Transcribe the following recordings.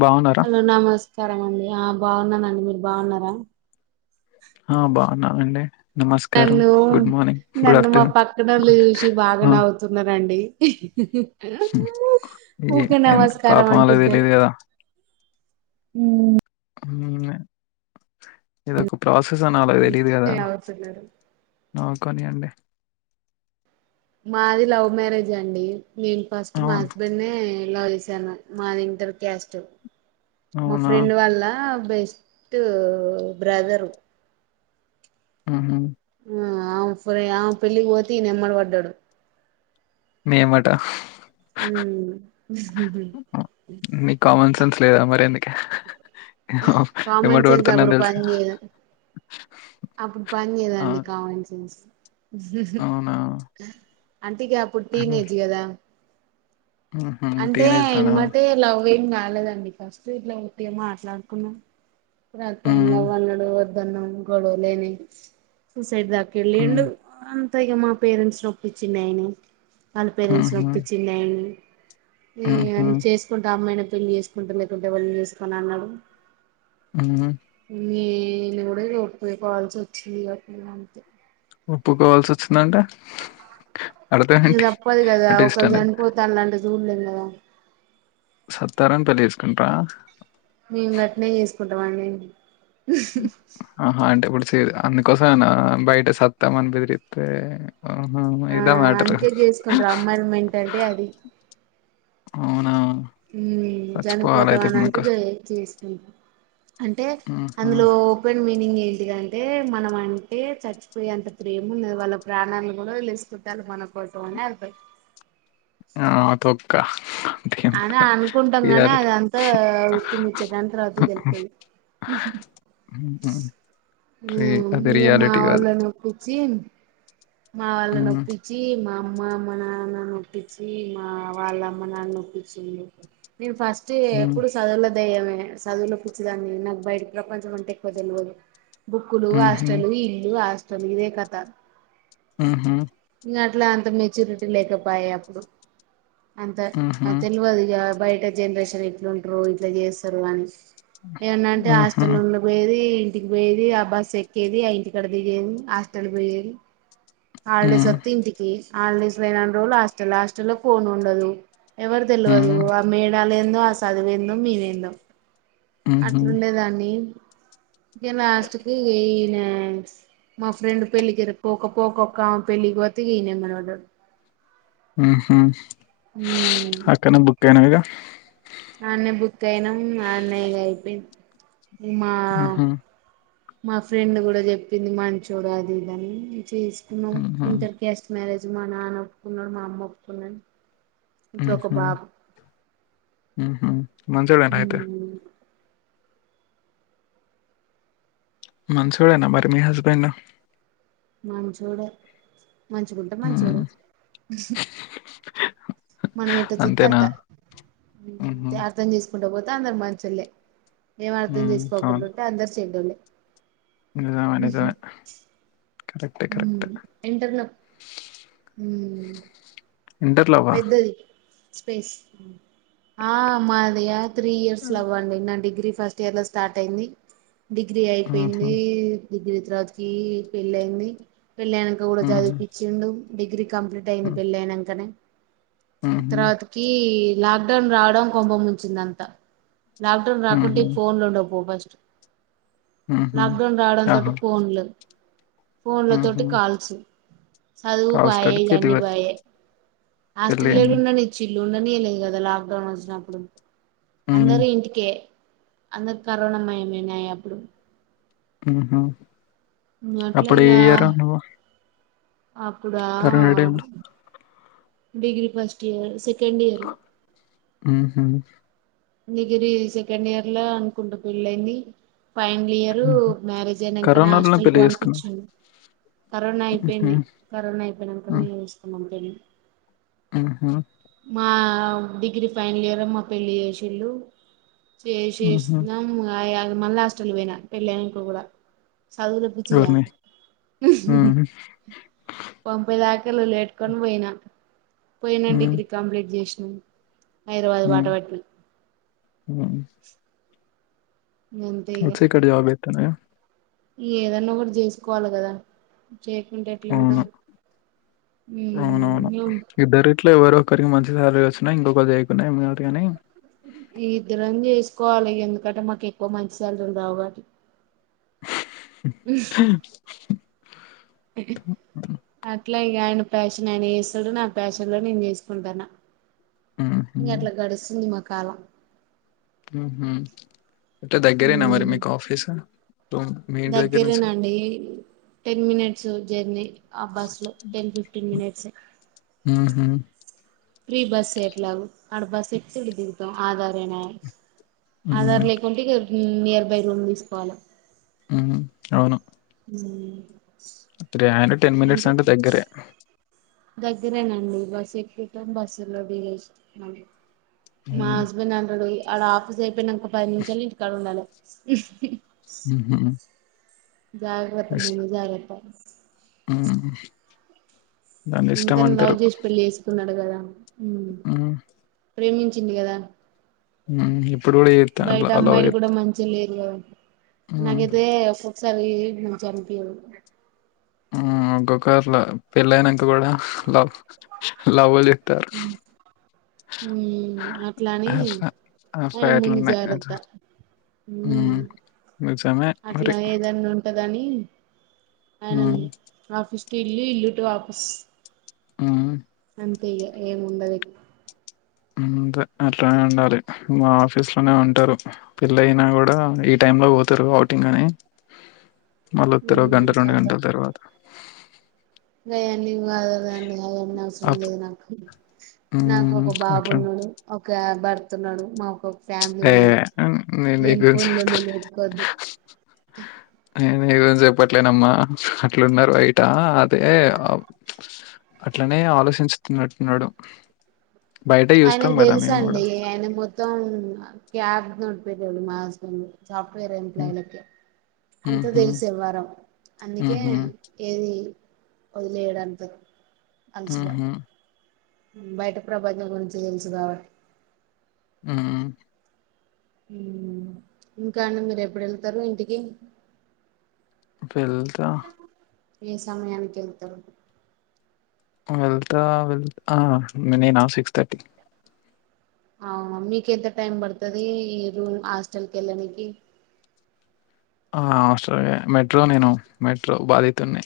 బాగున్నారా హలో నమస్కారం అండి ఆ బాగున్నానండి మీరు బాగున్నారా ఆ బాగున్ననండి నమస్కారం నన్ను గుడ్ మార్నింగ్ గుడ్ నన్ను మా ఆఫ్టర్నూన్ పక్కనోళ్ళు చూసి బాగా అ నవ్వుతున్నారండి ఏ ఊకే ఎందు నమస్కారం పాపం వాళ్ళకి అంటుంటే తెలీదు కదా మ్ నినే ఇదొక ప్రాసెస్ అని అల్లకి తెలీయదు కదా అవుతున్నారు అ కొనియండి మాది లవ్ మ్యారేజ్ అండి నేను ఫస్ట్ మా అవును హస్బెండ్ నే లవ్ చేశాను మాది ఇంటర్ క్యాస్ట్ మా అవునా ఫ్రెండ్ వల్ల బెస్ట్ బ్రదరు ఆహా ఆ ఆమే ఫ్రె ఆమే పెళ్ళికి పోతే ఈయన్నేమ్మటి పడ్డాడు ని ఎమ్మాట నీకు కామన్ సెన్స్ లేదా మరి ఎందుకే ఎమ్మట కామన్ సెన్స్ పడుతున్నాను అప్పుడు తెలుసుగా పనిచెయ్యదు అప్పుడు ఆ పనిచేయదండి కామన్ సెన్స్ అవునా అంటే ఇగ అప్పుడు టీనేజ్ కదా ఊహూ అంటే టీనేజ్ లోనా ఏమ్మటే లవ్ ఏం కా కలేదండి ఫస్ట్ ఇట్లా ఉత్తిగా మాట్లాడుకున్నం తరువాతికి ఆయన హ్మ్ లవ్ అన్నడు దన్నం గొడవలైనయి సూసైడ్ హ్మ్ దాకేళ్ళిండు అం త్త ఇగా మా పేరెంట్స్ ఓప్పించిండు ఆయనే వాళ్ళ పేరెంట్స్ ఊహూ ఒప్పి అ ఊహూ చేసుకుంటే ఆ అమ్మాయినే నపెళ్లి చేసుకుంటా లేకుంటే ఎవల్ని చేసుకోనన్నాడు అఆ నేను కూడా ఇగ ఒప్పుకోవాల్సి వచ్చింది కాబట్టిగా అంతే ఒప్పుకోవాల్సి వచ్చిందంటే అర్థం ఇగ ఏంటి తప్పదు కదా అంటే ఇష్టం ఒకలు లేదు చనిపోతాలాంటే చూడలేం కదా సత్తారాని పెళ్లి చేేసుకుంటార మేము గట్నే చేసుకుంటామండి ఆహా అంటే ఇప్పుడు చే అందుకోసమేన బయట సత్తామని బెదిరితే అహ ఆ ఇదా మ్యటర్ అందుకే చేసుకుంటారు అమ్మాయిల మెంటాలిటీ అది అవునా మ్ చనిపోదాం చచ్చిపోవాలయితే అని ఇప్పుడు అంటే బ్ మీకోసం. చేస్తుకుం అంటే ఆహా! అందులో ఓపెన్మ్ నింగ్ ఏంటిదంటే మనం అంటే చచ్చిపోయేంత ప్రేమ ఉన్నది వాళ్ళ ప్రాణాలు కూడా వదిలేసుకుంటారు మన కోసమనే అంత్ ఆ తోక్క అని అనుకుంటాం కానీ అదంతా ఉత్తిముచ్చటని తరువాతికి తెలుత్తది ఉ మ్ హు ఇంగ మా వాళ్ళను ఒప్పిచ్చి మా వాళ్ళ హ్మ్. నొప్పించి మా అమ్ మా అమ్మ నాన్న నొప్పించి మా వాళ్ళమ్మ నాన్న నొప్పించ్చిండు నేను ఫస్ట్ హ్మ్. ఇప్పుడు సదువలేద్ దయమే చదువులో పిచ్చిదాన్ని నాకు బయటి ప్రపంచం అంటే ఎక్కువ తెలియదు బుక్కులు హుహు. హాస్టల్ ఇల్లు హాస్టల్ ఇదే కథ హు హమ్ ఇంక అట్లా అంత మెచ్యూరిటీ లేకపోయా అప్పుడు అంత హుహు. తెలవదు గా బయ ఇ జనరేషన్ ఇట్లుంటారు ఇట్లా చేస్తారు అని ఏమన్నాంటే హుహు. హాస్టల్ ఉండ పోయది ఇంటికి పోయేది ఆ బస్ ఎక్కేది ఆ ఇంటి కడ దిగేది హాస్టల్కి పోయేది హాలిడేస్ హ్మ్. వత్తే ఇంటికి హాలిడేస్ లే నన్ని రోజులు హాస్టల్ హాస్టల్ లో ఫోన్ ఉండదు ఎవరు తెలియదు హ్మ్. ఆ మేడాల ఏందో ఆ చదువేందో మేవేందో హుహు. అట్లుండేదాన్ని ఇంకా [unintelligible] లాస్ట్ క ఈన మా ఫ్రెండ్ పెళ్ళకిర పోక పోక ఒక్క పెళ్ళకి పోతే ఇయన ఎమ్మటి పడ్డడు హు హమ్ అక్కనే బుక్ అయినవా ఇగ అడనే బుక్ అయినాం అడనే ఇగ అయిపోయింది మా హుహు. మా ఫ్రెండ్ కూడా చెప్పింది మంచోడు అది ఇది అని చేసి హుహు. ఇంటర్ క్యాస్ట్ మ్యారేజ్ మా నాన్న ఒప్పుకున్నాడు మా అమ్మ ఒప్పుకుంది అని హ హమ్ హ హమ్ మంచోల్లేనా అయితే ఉమ్ మంచోడేనా మరి మీ హస్బెండ్ మంచోడే మంచి గుంటే మంచోడే హ్మ్. మనం ఎట్ట చుత్తే అంతేనా? అట్ట హుహు. అర్థం చేసు కుంట పోతే అందరు మంచోళ్లే ఏం అర్థం హ్మ్. చేసుకోకుండా అవును. ఉంటే అందరు చెడ్డోళ్ళే నిజమే నిజమే కరెక్టే. ఉం కరెక్టే. ఎంటేర్ ఉం ఇంటర్ లవ్వా స్పేస్ ఆ మాది ఆ త్రీ ఇయర్స్ హ్మ్. లవ్వండి నా డి డిగ్రీ ఫస్ట్ ఇయర్ లో స్టార్ట్ అయింది డిగ్రీ హుహు. అయిపోయింది డిగ్రీ తర్వాతికి పెళ్ళయింది పెళ్ళయినక కూడా హుహు. చదివిపించిండు డిగ్రీ కంప్లీట్ అయింది హ్మ్. పెళ్ళి అయినంకనే హుహు. తర్వాతకి లాక్డౌన్ రావడం కొంప ముంచింది అంతా లాక్డౌన్ రాకుంటే హుహు. ఈ ఫోన్ లు ఉండవు పో ఫస్ట్ హుహు. లాక్ డౌన్ రావడంతోటి ఆహా! ఫోన్లు ఫోన్ల తోటి హుహు. కాల్సు చదువు కావ్స్ బాయే తోటి పెళ్లి ఇగన్నీ వరకు బాయే హాస్టల్ లో ఎడ పెళ్లయింది. ఉండని నిచిల్లు ఉండనీయ లేదు కదా లాక్డౌన్ వచ్చినప్పుడు హ్మ్. అందరు ఇంటికే అందరు కరోనా మయమేనా అప్పుడు ఆహా అట్లా అప్పుడు ఇగ ఏ ఇయర్ నువ్వు అప్పుడా కరోనా టైమ్‌లో? Degree first year second year హూ హమ్ డిగ్రీ సెకండ్ ఇయర్ లో అనుకుంట పెళ్ళయింది ఫైనల్ ఇయరు హుహు. మ్యారేజ్ అయినాంకనే కరోనాలోనే హాస్టల్ కు పెళ్లి చేసుకున్నావా? పంపిచిండు కరోనా హుహు. అయిపోయింది కరోనా అయిపోయినంకనే చేసుకున్నాం పెళ్లి ఆహా మా డిగ్రీ ఫైనల్ ఇయర్ లో మా పెళ్ళి చేసిళ్ళు హుహు. చేసేసినం మళ్ళీ హాస్టల్ పోయినా పెళ్లి అయినంక కూడా సదువులపిచ్చిగా ఎవరిని? హ్మ్. పంపె దాక క్కలు లేట్టుకొని పోయినా పోయినా హ్మ్. డిగ్రీ కంప్లీట్ జేసినను హైదరాబాద్ హ్మ్. బాటపట్టిన హ్మ్. వచ్చే కడియ వెంటనే ఏదన్నా కూడా జేసుకోవాలి కదా చేకుంటే ఇట్లా ఉండం అవును. మ్మ్మ్మ్ ఇంట్లో ఎవరో ఒకరికి మంచి సాలరీ వచ్చిన ఇంకొకరు చేయకున్నా ఏం అనరు కానీ ఇద్దరం జేసుకోవాలి ఎందుకంటే మాకు ఎక్కువ మంచి సాలరీలు రావాలి అ ఇట్లయ్ గాయన ప్యాషన్ ఆయన చేస్తడు నా ప్యాషన్లో నేను చేసుకుంటాను ఉహు ఇంక అట్ల గడుస్తుంది మా కాలం మ్ హు అంటే దగ్గరేనా మరి హ్మ్ మీకు ఆఫీసు మీ ఇంటి దగ్గర నుంచి దగ్గరేనండి టెన్ మినిట్స్ జర్నీ ఆ బస్లో టెన్ ఫిఫ్టీన్ మినిట్సే మ్ ప్రీ బస్సే ఎట్లగో ఆడ బస్ ఎక్కితే ఇటు దిగుతాం ఆధారేనే ఉహు ఆధార్ లేకుంటే ఇగ నియర్ బై రూమ్ తీసుకోవాలి మ్మ్ అవును మ్మ్ తిరుయానే టెన్ మినిట్స్ అంటే దగ్గరే దగ్గరేనండి బస్ ఎక్కుత బస్సులో దిగేసి మళ్ళీ మా హస్బెండ్ అంటడు అడ ఆఫీస్ అయిపోయినాంక పది నిమిషాల్లో ఇంటికాడ ఉండాలి మ్ హు జాగ్రత్త ముందు జాగ్రత్త మ్ ఎంత అన్న లవ్ జేసి పెళ్ళి చేసుకున్నాడు కదా మ్ ఉమ్ ప్రేమించిండు కదా ఉమ్ ఇప్పుడు కూడా చేత్తా అట్లా బయట లవ్ అమ్మాయిలు చేత్ కూడా మంచిగా లేరు గద ఉమ్ నాకైతే ఒకసారి మంచిగ అనిపియదు ఒక్కొక్కర్ల పెళ్ళి అయినంక కూడా లవ్ లవ్లీ మ్ మ్ అట్లాని అట్లా అట్లా ఆయన ముందు అట్లున్నాయి జాగ్రత్త ఉమ్ మ్మ్ నిజమే మరి. అట్లా ఏదన్నా ఉంటద్ దని ఆయన హ్మ్. ఆఫీస్కి ఎళ్ళి ఇల్లు డోపస్ హ్మ్ అంతే ఇగ ఏముండది అంతే అట్లనే ఉండాలి మా ఆఫీస్ లోనే ఉంటారు పెళైయినా కూడా ఈ టైం లో పోతారు ఔటింగ్ అని మళ్ళీ వత్తరు ఒ ఉమ్ గంట రెండు కథ గంటల తర్వాత ఏం కాదు లేండి అయన్ని అవసరం అప్ లేదు నాకు నాకు హ్మ్. ఒక బాబు అట్లా ఉన్నడు ఒక భర్ తున్నాడు మాకు ఫ్యామిలీ ఏ ఉన్నది నేను నీ లేని గురించి పోన్లు అన్ని చెప్తాలే. లెకొద్దు నేను ఏదో చెప్పట్లేనమ్మా అట్లున్నారు బయట అదే అ అట్లనే ఆలోచించుతున్నట్టున్నాడు ఆయనకు దెలుసండీ ఆయన మొత్తం క్యాబ్ నడిపెటోడు మా హస్బెండ్ సాఫ్ట్ వేర్ ఎంప్లాయ్ హ్మ్. లకె హుహు. అంతదెలుసెవ్వారం అందుకే హుహు. ఏదీ ఒదిలేయడంత ఊహూ బయట ప్రపంచం గురించి దెలుసు కావ ఊ ఊ ఇంకా అండి మీరెప్పుడెళ్తరూ ఇంటికీ ఎల్తా ఏ సమయానికెల్తరు వెళ్తా వెళ్తా నేనా సిక్స్ థర్టీ కి అవున మీకెంత టైం బడుతదీ రూమ్ హాస్టల్ కెళ్ళనీకీ ఆ హాస్టలే మెట్రో నేనూ మెట్రో బాధితున్ని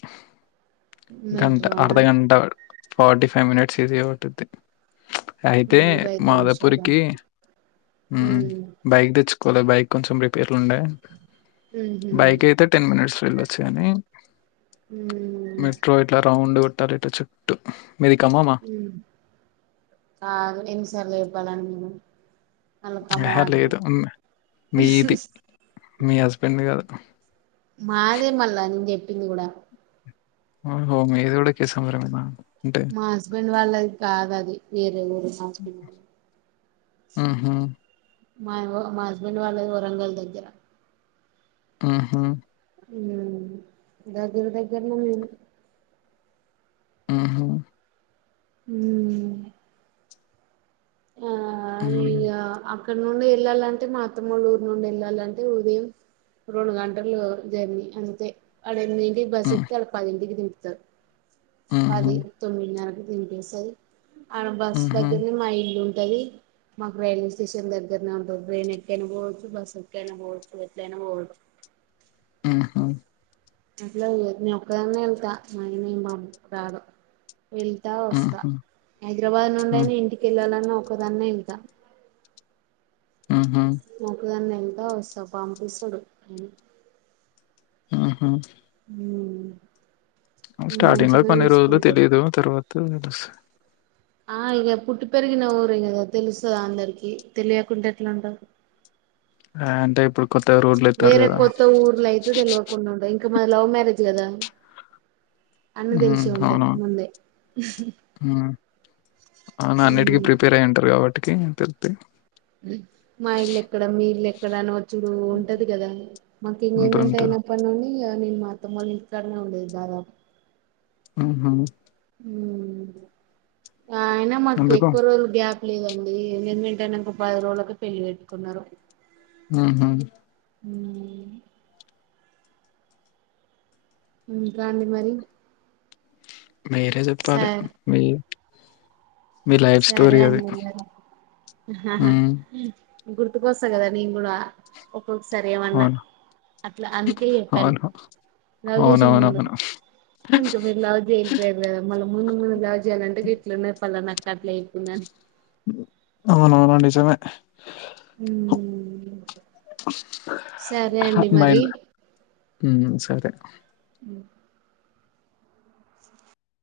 గంట మెట్రోనా అర్ధగంట ఫోర్టీ ఫై మినట్స్ ఈజీగా పట్టిద్ది అయితే నలభై ఐదు నిమిషాలా మాదాపురికీ ఊ ఉమ్ బైక్ దెచ్చు కొలె బైక్ కొంచెం రిపేర్లుండే ఉహు బైకయితె టెన్ మి నెట్స్ వెళ్లొచ్చు గనీ ఉమ్ మెట్రో ఇట్లా రౌండ్ గొట్టాలి ఇట్ల చుట్టు ఊ ఆగు ఎన్నిసార్లు యెప్పాలానికి నేనూ యెహే లేదు మ్ మీది మీ హస్బెండ్ ది గాదు మాదే మళ్ళా నెన్ జెప్పింది గుడా ఓహో మీది గూడ కేసముద్రమేనా అంటే మా హస్బెండ్ వాళ్ళది కాదది వేరే ఊరు మా హస్బెండ్ వాళ్ళు ఊహూ మావో మా హస్బెండ్ వాళ్ళది ఒరంగల్ దగ్గెర ఊహూ ఊ దగ్గర దగ్గరలో ఊహూ మ్మ్ ఉ ఇగ అక్కడ నుండి ఎళ్ళాలంటే మా అత్తమ్మ ఊరు నుండెళ్ళాలంటే ఉదయం రొండు గంటలూ జర్నీ అంతే అడ ఎన్మిదింటి కి హ్మ్ బస్సెక్కుతే ఆడ పదింటికి దింపితారు మ్మ్ పది హ్మ్ తొమ్మిదిన్నరకు దింపేస్తది ఆడ బస్ హుహు. దగ్గర్లనే మా ఇల్లుంటదీ మాకు రైల్వే స్టేషన్ దగ్గర్నే ఉంటది ట్రైన్ ఎక్కైనా బోవొచ్చు బస్సు ఎక్కైనా బోవొచ్చు ఎట్లయినా బోవొచ్చు టిక్ ఆహా అట్లై నేనొక్కదాన్నే ఎళ్తా మా [unintelligible] రాడు వెళ్తా వస్తా హుహు. హైద్రాబాద్ హ్మ్. నుండైనా ఇంటికెళ్ళాలన్నా ఒక్కదాన్నే ఏల్తా ఊహూ ఎల్తా ఒస్త పంపిస్తడు ఊహూ ఊ స్టార్టింగ్ లో కొన్ని రోజులు తెలీదూ తరువాత తెలుస ఆ ఇగ పుట్టి పెరిగిన ఊరే గదా తెలుస్తదాందరికీ తెలియకుంట ఎట్లున్టది ఎంత వస్తా పంపిస్తాడు ఆ అంటే ఇప్పుడు కొత్తగా రోడ్లెత్తారు వేరే గదా! కొత్త ఊర్లో అయితే తెలియకుండా ఉండ ఇంక మా లవ్ మ్యారేజ్ కదా అన్ని హ్మ్. తెలిసు ఉంటయి అవును. ముందే అవునా అన్నిటికీ ప్రిపేర్ ఉమ్ అయ్యింటారు కాబట్టికి తెలుతే మా ఇల్లు ఎక్కడ మీ ఇల్లు ఎక్కడని చుడు ఉంటది కదా మాకు ఉంటూ ఎంగేజ్మెంట్ ఉంటారు. అయినప్పటి నుండి నేను మా అత్తమ్మ ఇంటి కాడనె ఉండేదాన్ని దాదాపు ఊహు అయిన మాకు ఎందుకు? ఎక్కువ రోజులు గ్యాప్ లేదండి నేను ఇంటర్ పది రోజులక పెళ్లి పెట్టుకున్నారు ఊహు ఇంకా అండి మరి మీరే స చెప్పా లె మీ మీ లైఫ్ సరే స్టోరీ అది. అండి మరి హ్మ్. గుర్తుకొస్తా కదా నేను కూడ ఒకసారి ఏమన్నా అవును. అట్లా అందుకే చెప్పాను అవును. లవ్ చేసే ముందు అవునవునవును. ఇంక మీరు లవ్ చే కదా మళ్ ముందు మేము లవ్ చేయాలంటే గిట్ల ఉన్నాయి పలాన అక్క అట్లా చెప్పిందని అవునవును నిజమే హూ అహ మైయ్ మరి మ్ సరే మ